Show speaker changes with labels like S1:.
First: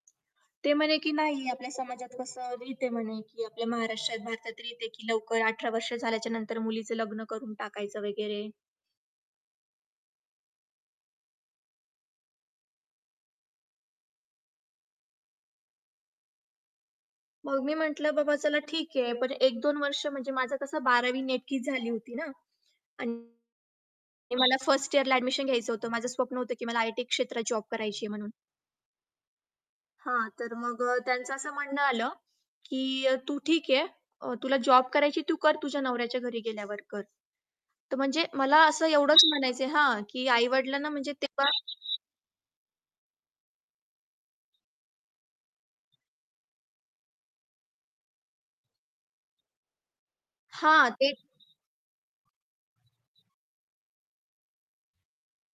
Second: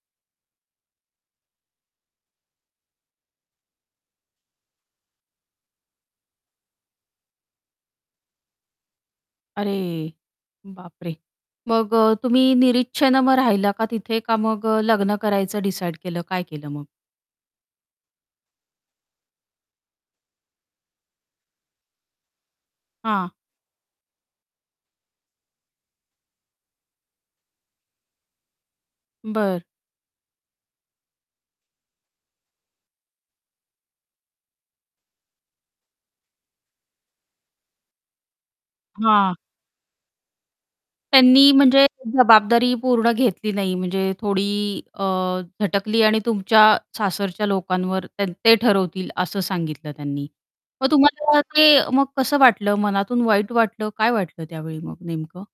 S1: ते म्हणे की "नाही, आपल्या समाजात कसं रित आहे" म्हणे की "आपल्या महाराष्ट्रात, भारतात, रित आहे की" "लवकर 18 वर्ष झाल्याच्या नंतर मुलीचं लग्न करून टाकायचं" वगैरे.
S2: अरे! बापरे! मग अ, तुम्ही निरिच्छेनं मग राहिला का तिथे? का मग अ, लग्न करायचं डिसाईड केलं? काय केलं मग?
S1: मग मी म्हटलं बाबा "चला ठीक आहे. पण 1-2 वर्ष म्हणजे माझं कसं 12वी नेमकीच झाली होती ना."
S2: हां.
S1: आणि मला 1st इअरला एडमिशन घ्यायचं होतं, माझं स्वप्न होतं की मला आयटी क्षेत्रात जॉब करायची आहे म्हणून.
S2: बरं.
S1: हां. तर मग अ, त्यांचं असं म्हणणं आलं की अ, "तू ठीक आहे अ, तुला जॉब करायची तू कर तुझ्या नवऱ्याच्या घरी गेल्यावर कर." तर म्हणजे मला असं एवढंच
S2: हां.
S1: म्हणायचंय हां की आई-वडिलांना म्हणजे तेव्हा
S2: त्यांनी म्हणजे जबाबदारी पूर्ण घेतली नाही म्हणजे थोडी अ, झटकली आणि तुमच्या सासरच्या लोकांवर त्यान ते ठरवतील असं सांगितलं त्यांनी.
S1: हां,
S2: मग
S1: ते
S2: तुम्हाला ते मग कसं वाटलं मनातून वाईट वाटलं, काय वाटलं त्यावेळी मग नेमकं?